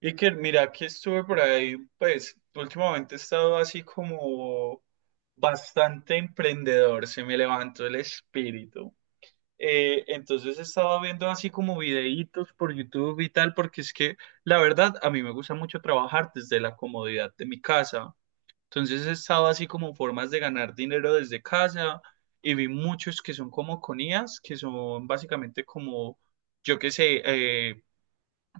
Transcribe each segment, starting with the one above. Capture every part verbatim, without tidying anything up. Iker, mira que estuve por ahí, pues últimamente he estado así como bastante emprendedor, se me levantó el espíritu. Eh, entonces he estado viendo así como videitos por YouTube y tal, porque es que la verdad a mí me gusta mucho trabajar desde la comodidad de mi casa. Entonces he estado así como formas de ganar dinero desde casa y vi muchos que son como con I As, que son básicamente como, yo qué sé, eh,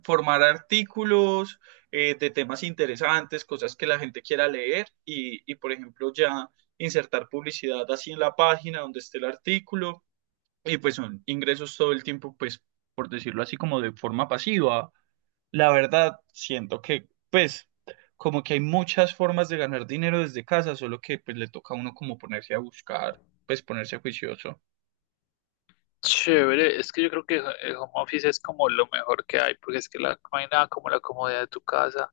formar artículos eh, de temas interesantes, cosas que la gente quiera leer y, y, por ejemplo, ya insertar publicidad así en la página donde esté el artículo y pues son ingresos todo el tiempo, pues, por decirlo así, como de forma pasiva. La verdad, siento que, pues, como que hay muchas formas de ganar dinero desde casa, solo que pues le toca a uno como ponerse a buscar, pues ponerse juicioso. Chévere, es que yo creo que el home office es como lo mejor que hay, porque es que la- no hay nada como la comodidad de tu casa.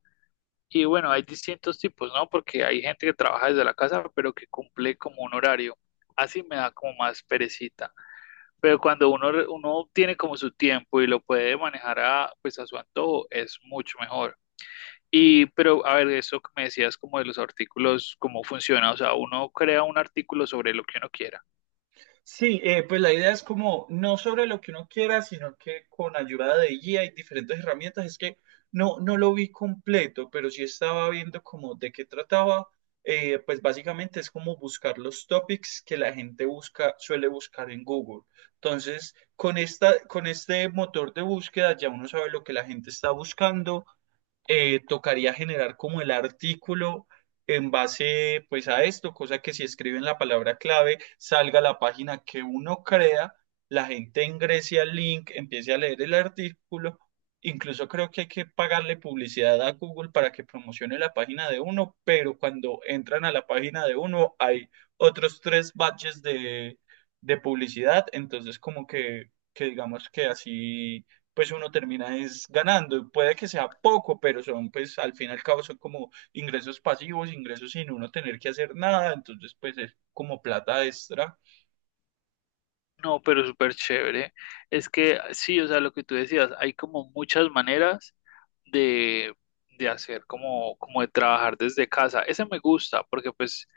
Y bueno, hay distintos tipos, ¿no? Porque hay gente que trabaja desde la casa, pero que cumple como un horario. Así me da como más perecita. Pero cuando uno, re- uno tiene como su tiempo y lo puede manejar a, pues a su antojo, es mucho mejor. Y, pero a ver, eso que me decías como de los artículos, cómo funciona. O sea, uno crea un artículo sobre lo que uno quiera. Sí, eh, pues la idea es como no sobre lo que uno quiera, sino que con ayuda de guía y diferentes herramientas. Es que no, no lo vi completo, pero sí estaba viendo como de qué trataba. Eh, pues básicamente es como buscar los topics que la gente busca, suele buscar en Google. Entonces, con esta, con este motor de búsqueda ya uno sabe lo que la gente está buscando, eh, tocaría generar como el artículo en base pues a esto, cosa que si escriben la palabra clave salga la página que uno crea, la gente ingrese al link, empiece a leer el artículo. Incluso creo que hay que pagarle publicidad a Google para que promocione la página de uno, pero cuando entran a la página de uno hay otros tres badges de, de publicidad, entonces como que, que digamos que así pues uno termina es ganando. Puede que sea poco, pero son, pues al fin y al cabo son como ingresos pasivos, ingresos sin uno tener que hacer nada, entonces pues es como plata extra. No, pero súper chévere. Es que sí, o sea, lo que tú decías, hay como muchas maneras de, de hacer, como, como de trabajar desde casa. Ese me gusta porque pues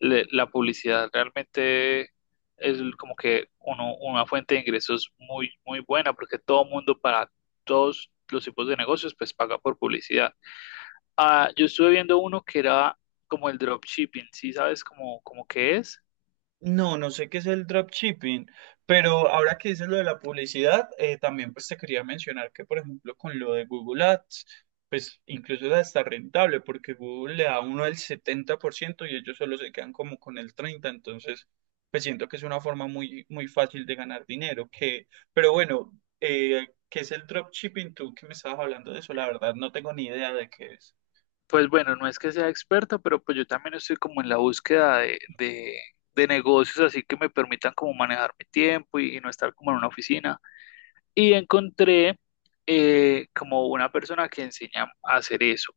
le- la publicidad realmente es como que uno, una fuente de ingresos muy, muy buena porque todo mundo para todos los tipos de negocios pues paga por publicidad. Ah, yo estuve viendo uno que era como el dropshipping, ¿sí sabes cómo, cómo que es? No, no sé qué es el dropshipping, pero ahora que dices lo de la publicidad, eh, también pues te quería mencionar que, por ejemplo, con lo de Google Ads, pues incluso es hasta rentable, porque Google le da a uno el setenta por ciento y ellos solo se quedan como con el treinta por ciento, entonces pues siento que es una forma muy, muy fácil de ganar dinero, que, pero bueno, eh, ¿qué es el dropshipping? Tú que me estabas hablando de eso, la verdad no tengo ni idea de qué es. Pues bueno, no es que sea experto, pero pues yo también estoy como en la búsqueda de, de- de negocios así que me permitan como manejar mi tiempo y, y no estar como en una oficina. Y encontré eh, como una persona que enseña a hacer eso.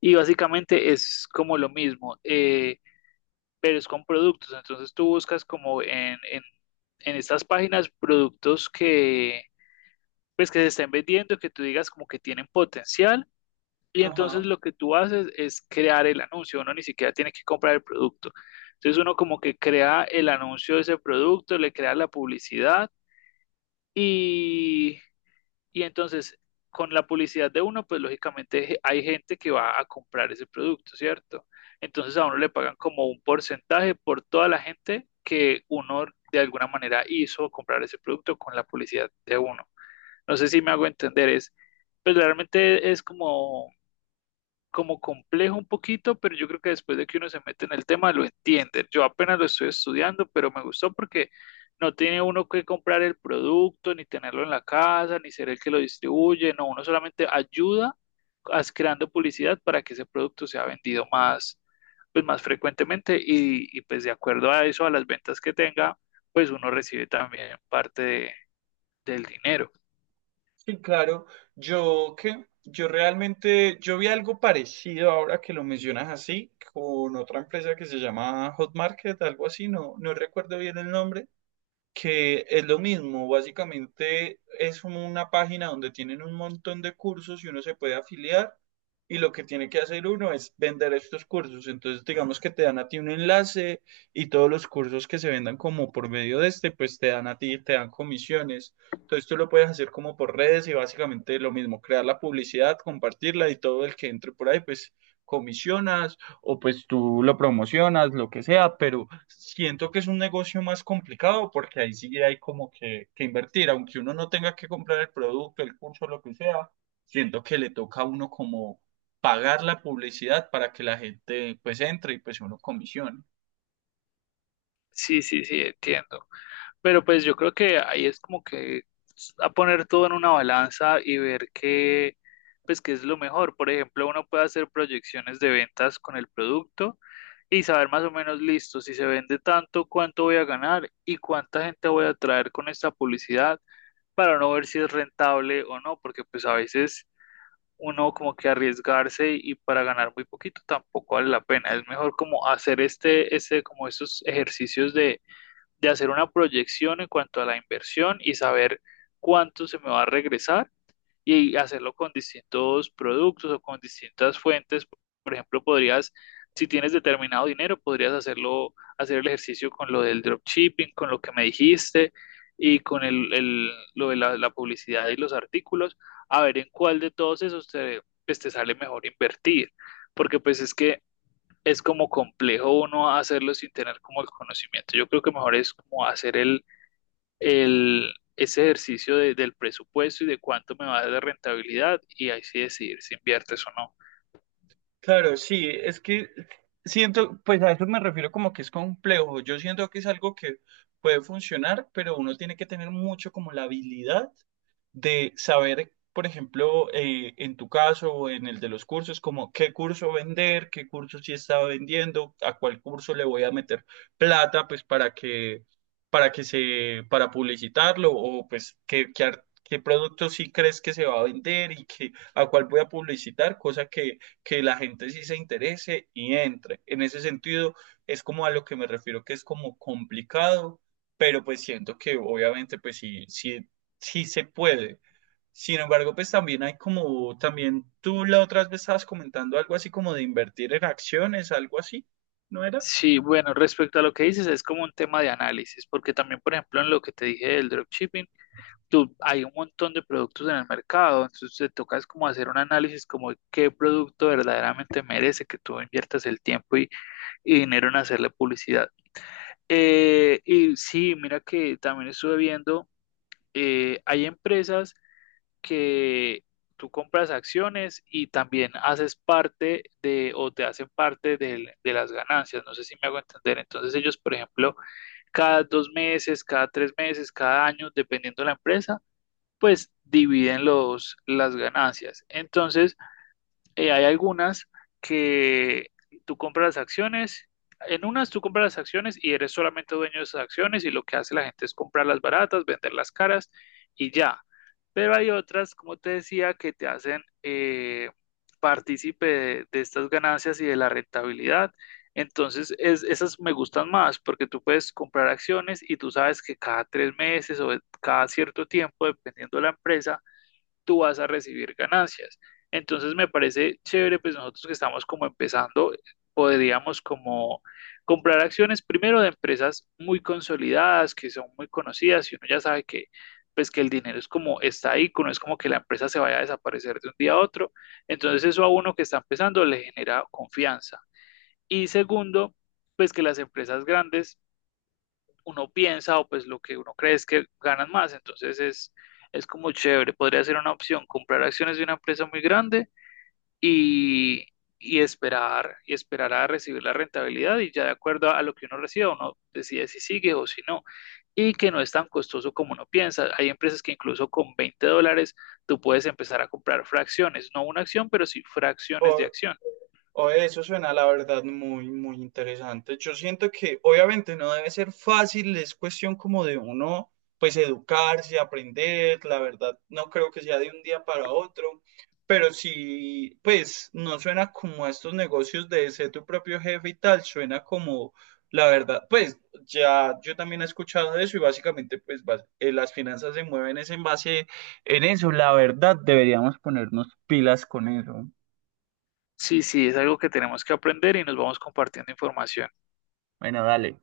Y básicamente es como lo mismo, eh, pero es con productos. Entonces tú buscas como en, en, en estas páginas productos que pues que se estén vendiendo, que tú digas como que tienen potencial y entonces Ajá. lo que tú haces es crear el anuncio, uno ni siquiera tiene que comprar el producto. Entonces uno como que crea el anuncio de ese producto, le crea la publicidad y, y entonces con la publicidad de uno, pues lógicamente je- hay gente que va a comprar ese producto, ¿cierto? Entonces a uno le pagan como un porcentaje por toda la gente que uno de alguna manera hizo comprar ese producto con la publicidad de uno. No sé si me hago entender, es, Pues realmente es como como complejo un poquito, pero yo creo que después de que uno se mete en el tema lo entiende. Yo apenas lo estoy estudiando, pero me gustó porque no tiene uno que comprar el producto, ni tenerlo en la casa, ni ser el que lo distribuye, no, uno solamente ayuda as- creando publicidad para que ese producto sea vendido más, pues más frecuentemente y, y pues de acuerdo a eso, a las ventas que tenga, pues uno recibe también parte de- del dinero. Sí, claro. Yo que yo realmente yo vi algo parecido ahora que lo mencionas así con otra empresa que se llama Hot Market, algo así, no no recuerdo bien el nombre, que es lo mismo, básicamente es como una página donde tienen un montón de cursos y uno se puede afiliar y lo que tiene que hacer uno es vender estos cursos. Entonces, digamos que te dan a ti un enlace y todos los cursos que se vendan como por medio de este, pues te dan a ti, te dan comisiones. Entonces, tú lo puedes hacer como por redes y básicamente lo mismo, crear la publicidad, compartirla y todo el que entre por ahí, pues comisionas o pues tú lo promocionas, lo que sea, pero siento que es un negocio más complicado porque ahí sí hay como que, que invertir, aunque uno no tenga que comprar el producto, el curso, lo que sea, siento que le toca a uno como pagar la publicidad para que la gente pues entre y pues uno comisione. Sí, sí, sí, entiendo. Pero pues yo creo que ahí es como que a poner todo en una balanza y ver qué, pues qué es lo mejor. Por ejemplo, uno puede hacer proyecciones de ventas con el producto y saber más o menos, listo, si se vende tanto, cuánto voy a ganar y cuánta gente voy a atraer con esta publicidad para no ver si es rentable o no, porque pues a veces uno como que arriesgarse y para ganar muy poquito tampoco vale la pena. Es mejor como hacer este, este, como estos ejercicios de hacer una proyección en cuanto a la inversión y saber cuánto se me va a regresar y hacerlo con distintos productos o con distintas fuentes. Por ejemplo, podrías, si tienes determinado dinero, podrías hacerlo, hacer el ejercicio con lo del dropshipping, con lo que me dijiste y con el, el- lo de la, la publicidad y los artículos, a ver en cuál de todos esos te, pues, te sale mejor invertir. Porque pues es que es como complejo uno hacerlo sin tener como el conocimiento. Yo creo que mejor es como hacer el, el, ese ejercicio de- del presupuesto y de cuánto me va a dar de rentabilidad y ahí sí decidir si inviertes o no. Claro, sí, es que siento, pues a eso me refiero como que es complejo. Yo siento que es algo que puede funcionar, pero uno tiene que tener mucho como la habilidad de saber, por ejemplo, eh, en tu caso o en el de los cursos, como qué curso vender, qué curso sí estaba vendiendo, a cuál curso le voy a meter plata, pues para que, para que se, para publicitarlo o pues qué, qué, ar- qué producto sí crees que se va a vender y que, a cuál voy a publicitar, cosa que que la gente sí se interese y entre. En ese sentido, es como a lo que me refiero, que es como complicado, pero pues siento que obviamente pues sí, sí, sí se puede. Sin embargo, pues también hay como, también tú la otra vez estabas comentando algo así como de invertir en acciones, algo así, ¿no era? Sí, bueno, respecto a lo que dices, es como un tema de análisis, porque también, por ejemplo, en lo que te dije del dropshipping, tú, hay un montón de productos en el mercado, entonces te toca es como hacer un análisis como de qué producto verdaderamente merece que tú inviertas el tiempo y, y dinero en hacerle publicidad. Eh, y sí, mira que también estuve viendo, eh, hay empresas que tú compras acciones y también haces parte de o te hacen parte del- de las ganancias, no sé si me hago entender. Entonces ellos, por ejemplo, cada dos meses, cada tres meses, cada año, dependiendo de la empresa, pues dividen los, las ganancias. Entonces, eh, hay algunas que tú compras las acciones, en unas tú compras las acciones y eres solamente dueño de esas acciones y lo que hace la gente es comprarlas baratas, venderlas caras y ya. Pero hay otras, como te decía, que te hacen eh, partícipe de, de estas ganancias y de la rentabilidad. Entonces, es- esas me gustan más porque tú puedes comprar acciones y tú sabes que cada tres meses o cada cierto tiempo, dependiendo de la empresa, tú vas a recibir ganancias. Entonces me parece chévere, pues nosotros que estamos como empezando, podríamos como comprar acciones primero de empresas muy consolidadas, que son muy conocidas y uno ya sabe que pues que el dinero es como está ahí, que no es como que la empresa se vaya a desaparecer de un día a otro. Entonces eso a uno que está empezando le genera confianza. Y segundo, pues que las empresas grandes uno piensa o pues lo que uno cree es que ganan más. Entonces es, es como chévere. Podría ser una opción comprar acciones de una empresa muy grande y, y esperar, y esperar a recibir la rentabilidad y ya de acuerdo a, lo que uno reciba, uno decide si sigue o si no. Y que no es tan costoso como uno piensa. Hay empresas que incluso con veinte dólares tú puedes empezar a comprar fracciones, no una acción, pero sí fracciones de O, acción. Oye, eso suena la verdad muy, muy interesante. Yo siento que obviamente no debe ser fácil, es cuestión como de uno, pues educarse, aprender, la verdad no creo que sea de un día para otro, pero sí, pues no suena como a estos negocios de ser tu propio jefe y tal, suena como, la verdad, pues ya yo también he escuchado eso y básicamente pues bas- eh, las finanzas se mueven es en base en eso, la verdad deberíamos ponernos pilas con eso. Sí, sí, es algo que tenemos que aprender y nos vamos compartiendo información. Bueno, dale.